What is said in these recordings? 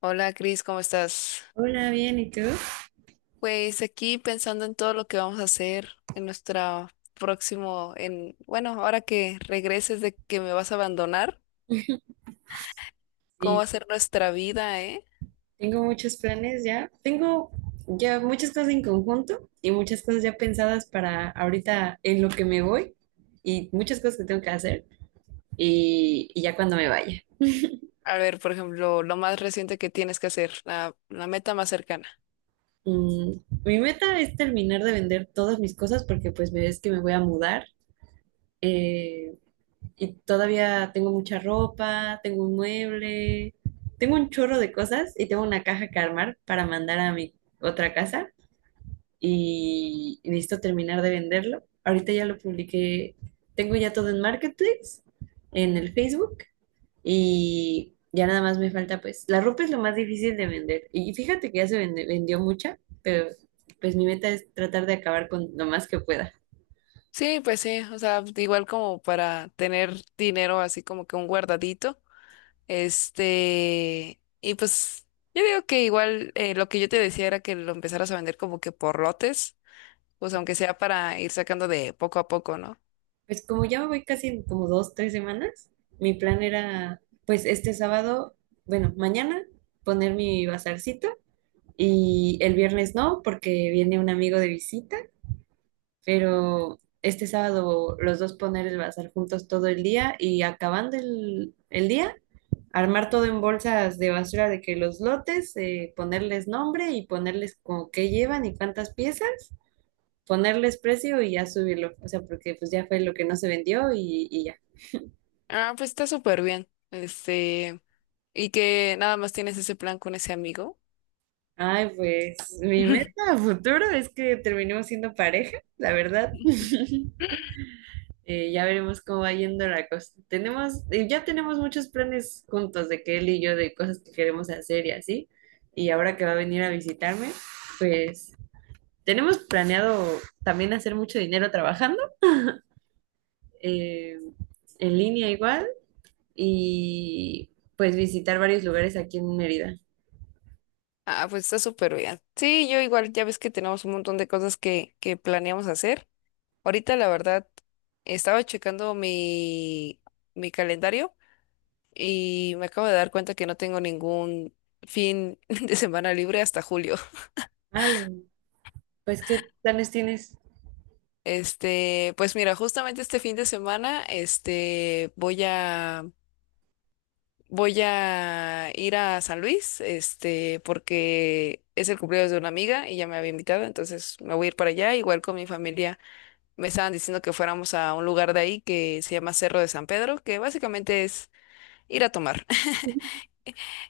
Hola Cris, ¿cómo estás? Hola, bien, ¿y tú? Pues aquí pensando en todo lo que vamos a hacer en nuestra próximo, en, bueno, ahora que regreses de que me vas a abandonar, ¿cómo va Sí, a ser nuestra vida, eh? tengo muchos planes ya. Tengo ya muchas cosas en conjunto y muchas cosas ya pensadas para ahorita en lo que me voy y muchas cosas que tengo que hacer y ya cuando me vaya. A ver, por ejemplo, lo más reciente que tienes que hacer, la meta más cercana. Mm, mi meta es terminar de vender todas mis cosas porque pues me ves que me voy a mudar, eh, y todavía tengo mucha ropa, tengo un mueble, tengo un chorro de cosas y tengo una caja que armar para mandar a mi otra casa. Y necesito terminar de venderlo. Ahorita ya lo publiqué, tengo ya todo en Marketplace, en el Facebook, y ya nada más me falta, pues la ropa es lo más difícil de vender y fíjate que ya se vendió mucha, pero pues mi meta es tratar de acabar con lo más que pueda. Sí, pues sí, o sea, igual como para tener dinero así como que un guardadito, este, y pues yo digo que igual lo que yo te decía era que lo empezaras a vender como que por lotes pues aunque sea para ir sacando de poco a poco, ¿no? Pues como ya me voy casi en como dos, tres semanas, mi plan era pues este sábado, bueno, mañana, poner mi bazarcito, y el viernes no, porque viene un amigo de visita. Pero este sábado los dos poner el bazar juntos todo el día y acabando el día, armar todo en bolsas de basura de que los lotes, ponerles nombre y ponerles como qué llevan y cuántas piezas, ponerles precio y ya subirlo, o sea, porque pues ya fue lo que no se vendió y ya. Ah, pues está súper bien. Este, y que nada más tienes ese plan con ese amigo. Ay, pues mi meta a futuro es que terminemos siendo pareja, la verdad. Ya veremos cómo va yendo la cosa. Tenemos, ya tenemos muchos planes juntos de que él y yo, de cosas que queremos hacer y así. Y ahora que va a venir a visitarme, pues tenemos planeado también hacer mucho dinero trabajando, eh, en línea igual, y pues visitar varios lugares aquí en Mérida. Ah, pues está súper bien. Sí, yo igual, ya ves que tenemos un montón de cosas que planeamos hacer. Ahorita, la verdad, estaba checando mi calendario y me acabo de dar cuenta que no tengo ningún fin de semana libre hasta julio. Al, pues, ¿qué planes tienes? Este, pues mira, justamente este fin de semana, este, voy a ir a San Luis, este, porque es el cumpleaños de una amiga y ya me había invitado, entonces me voy a ir para allá, igual con mi familia. Me estaban diciendo que fuéramos a un lugar de ahí que se llama Cerro de San Pedro, que básicamente es ir a tomar.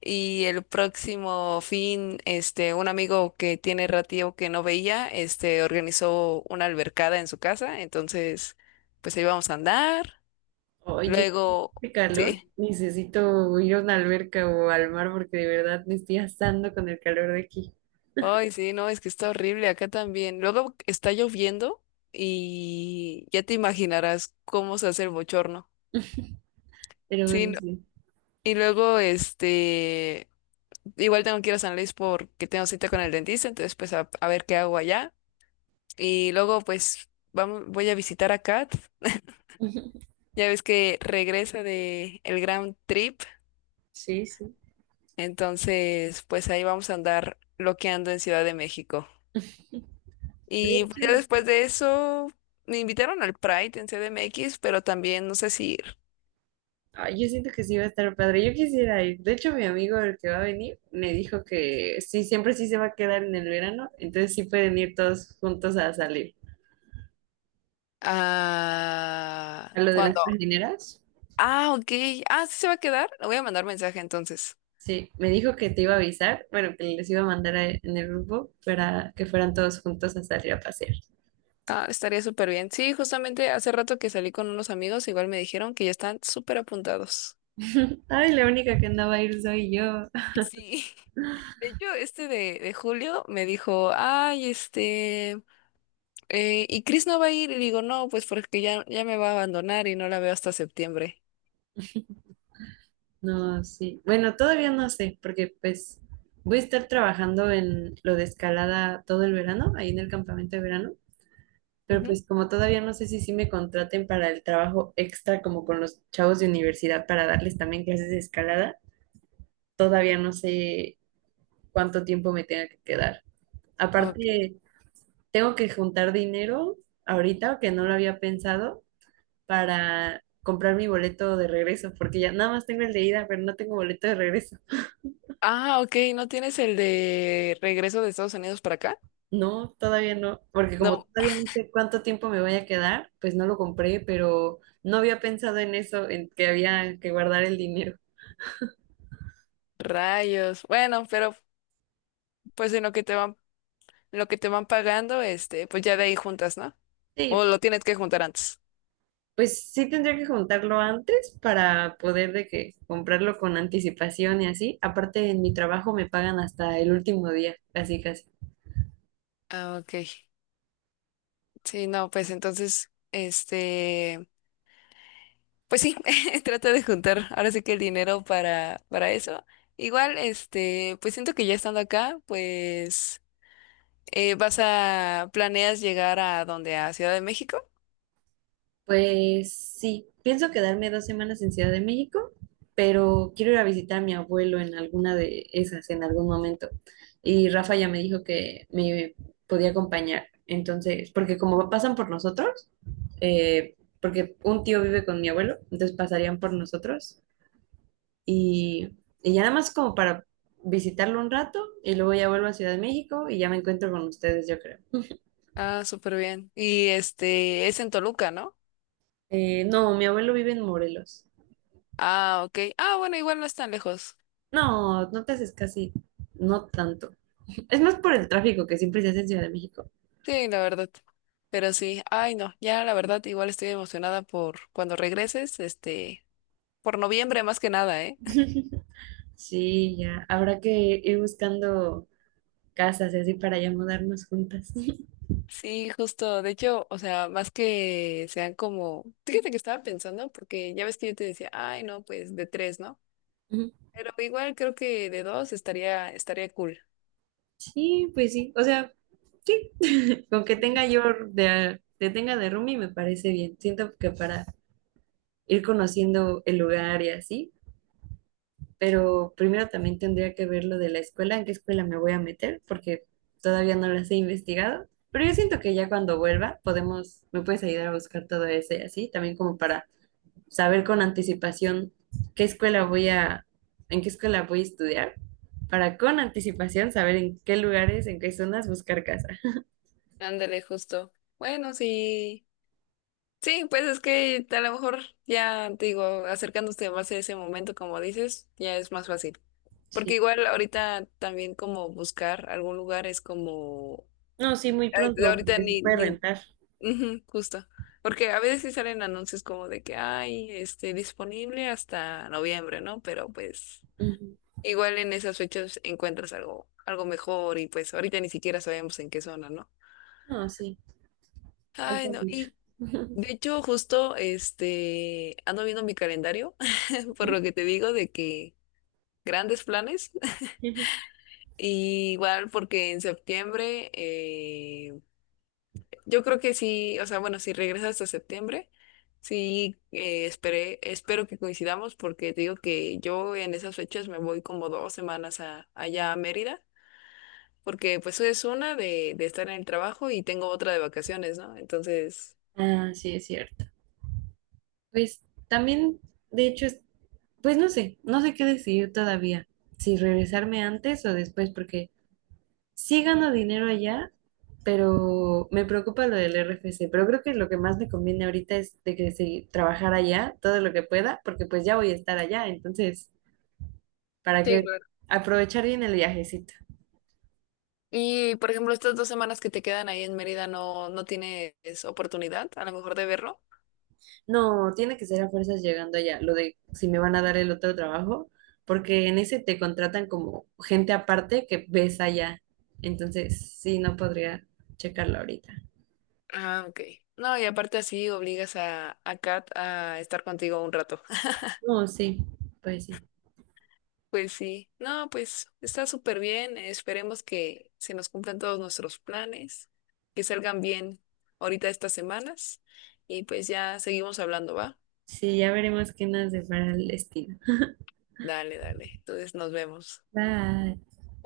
Y el próximo fin, este, un amigo que tiene ratío que no veía, este, organizó una albercada en su casa, entonces, pues ahí vamos a andar. Ay, yo, Luego, qué calor. sí. Necesito ir a una alberca o al mar porque de verdad me estoy asando con el calor de aquí. Ay, sí, no, es que está horrible acá también. Luego está lloviendo y ya te imaginarás cómo se hace el bochorno. Pero Sí, bueno, sí. y luego, este, igual tengo que ir a San Luis porque tengo cita con el dentista, entonces pues a ver qué hago allá. Y luego pues voy a visitar a Kat. Ya ves que regresa de el Grand Trip, Sí, sí. entonces pues ahí vamos a andar loqueando en Ciudad de México. De Y pues, ya hecho, después de eso me invitaron al Pride en CDMX, pero también no sé si ir. ay, yo siento que sí va a estar padre. Yo quisiera ir. De hecho, mi amigo, el que va a venir, me dijo que sí, siempre sí se va a quedar en el verano. Entonces sí pueden ir todos juntos a salir. Ah, A lo de las cuando. trajineras. Ah, ok. Ah, sí se va a quedar. Le voy a mandar mensaje entonces. Sí, me dijo que te iba a avisar, bueno, que les iba a mandar en el grupo para que fueran todos juntos a salir a pasear. Ah, estaría súper bien. Sí, justamente hace rato que salí con unos amigos, igual me dijeron que ya están súper apuntados. Ay, la única que no va a ir soy yo. Sí. De hecho, este de Julio me dijo, ay, este, ¿y Chris no va a ir? Y digo, no, pues porque ya, ya me va a abandonar y no la veo hasta septiembre. No, sí. Bueno, todavía no sé, porque pues voy a estar trabajando en lo de escalada todo el verano, ahí en el campamento de verano, pero Ujú. pues como todavía no sé si sí me contraten para el trabajo extra como con los chavos de universidad para darles también clases de escalada, todavía no sé cuánto tiempo me tenga que quedar. Ok. Aparte, tengo que juntar dinero ahorita, que no lo había pensado, para comprar mi boleto de regreso, porque ya nada más tengo el de ida, pero no tengo boleto de regreso. Ah, ok, ¿no tienes el de regreso de Estados Unidos para acá? No, todavía no, porque como No, todavía no sé cuánto tiempo me voy a quedar, pues no lo compré, pero no había pensado en eso, en que había que guardar el dinero. rayos. Bueno, pero pues en lo que te van pagando, este, pues ya de ahí juntas, ¿no? Sí, O lo tienes que juntar antes. pues sí tendría que juntarlo antes para poder de que comprarlo con anticipación y así. Aparte, en mi trabajo me pagan hasta el último día, casi casi. Ah, ok. Sí, no, pues entonces, este, pues sí, trata de juntar ahora sí que el dinero para eso. Igual, este, pues siento que ya estando acá, pues planeas llegar a donde, a Ciudad de México. Pues sí, pienso quedarme dos semanas en Ciudad de México, pero quiero ir a visitar a mi abuelo en alguna de esas, en algún momento. Y Rafa ya me dijo que me podía acompañar. Entonces, porque como pasan por nosotros, porque un tío vive con mi abuelo, entonces pasarían por nosotros y, y ya nada más como para visitarlo un rato y luego ya vuelvo a Ciudad de México y ya me encuentro con ustedes, yo creo. Ah, súper bien. Y este, es en Toluca, ¿no? No, mi abuelo vive en Morelos. Ah, ok. Ah, bueno, igual no es tan lejos. No, no te haces casi, no tanto. Es más por el tráfico que siempre se hace en Ciudad de México. Sí, la verdad. Pero sí, ay, no, ya la verdad, igual estoy emocionada por cuando regreses, este, por noviembre más que nada, ¿eh? Sí, ya. Habrá que ir buscando casas y así para ya mudarnos juntas. Sí, justo. De hecho, o sea, más que sean como, fíjate que estaba pensando, porque ya ves que yo te decía, ay, no, pues de tres, ¿no? Ujú. Pero igual creo que de dos estaría cool. Sí, pues sí. O sea, sí. Con que tenga yo de, que tenga de roomie me parece bien. Siento que para ir conociendo el lugar y así. Pero primero también tendría que ver lo de la escuela, en qué escuela me voy a meter, porque todavía no las he investigado. Pero yo siento que ya cuando vuelva podemos, me puedes ayudar a buscar todo ese así, también como para saber con anticipación qué escuela voy a, en qué escuela voy a estudiar, para con anticipación saber en qué lugares, en qué zonas buscar casa. Ándale, justo. Bueno, sí. Sí, pues es que a lo mejor ya te digo, acercándose más a ese momento, como dices, ya es más fácil. Porque Sí. igual ahorita también como buscar algún lugar es como, No, sí, muy pronto, ahorita porque se ni, puede ni, rentar. ujú, justo. Porque a veces sí salen anuncios como de que hay, este, disponible hasta noviembre, ¿no? Pero pues Ujú. igual en esas fechas encuentras algo mejor y pues ahorita ni siquiera sabemos en qué zona, ¿no? No, sí, falta Ay, no. mucho. De hecho, justo este ando viendo mi calendario, por Ujú. lo que te digo de que grandes planes. Y igual porque en septiembre, yo creo que sí, o sea, bueno, si regresas hasta septiembre, sí espero que coincidamos porque te digo que yo en esas fechas me voy como 2 semanas allá a Mérida, porque pues es una de estar en el trabajo y tengo otra de vacaciones, ¿no? Entonces... Ah, sí, es cierto. Pues también, de hecho, pues no sé, no sé qué decidir todavía, si regresarme antes o después, porque sí gano dinero allá, pero me preocupa lo del RFC, pero creo que lo que más me conviene ahorita es de que sí, trabajar allá todo lo que pueda, porque pues ya voy a estar allá, entonces, para sí. que aprovechar bien el viajecito. Y, por ejemplo, estas 2 semanas que te quedan ahí en Mérida, ¿no, no tienes oportunidad a lo mejor de verlo? No, tiene que ser a fuerzas llegando allá, lo de si me van a dar el otro trabajo, porque en ese te contratan como gente aparte que ves allá. Entonces, sí, no podría checarlo ahorita. Ah, ok. No, y aparte así obligas a Kat a estar contigo un rato. No, sí, pues sí. Pues sí. No, pues está súper bien. Esperemos que se nos cumplan todos nuestros planes, que salgan bien ahorita estas semanas. Y pues ya seguimos hablando, ¿va? Sí, ya veremos qué nos depara el destino. Dale, dale. Entonces nos vemos. Bye.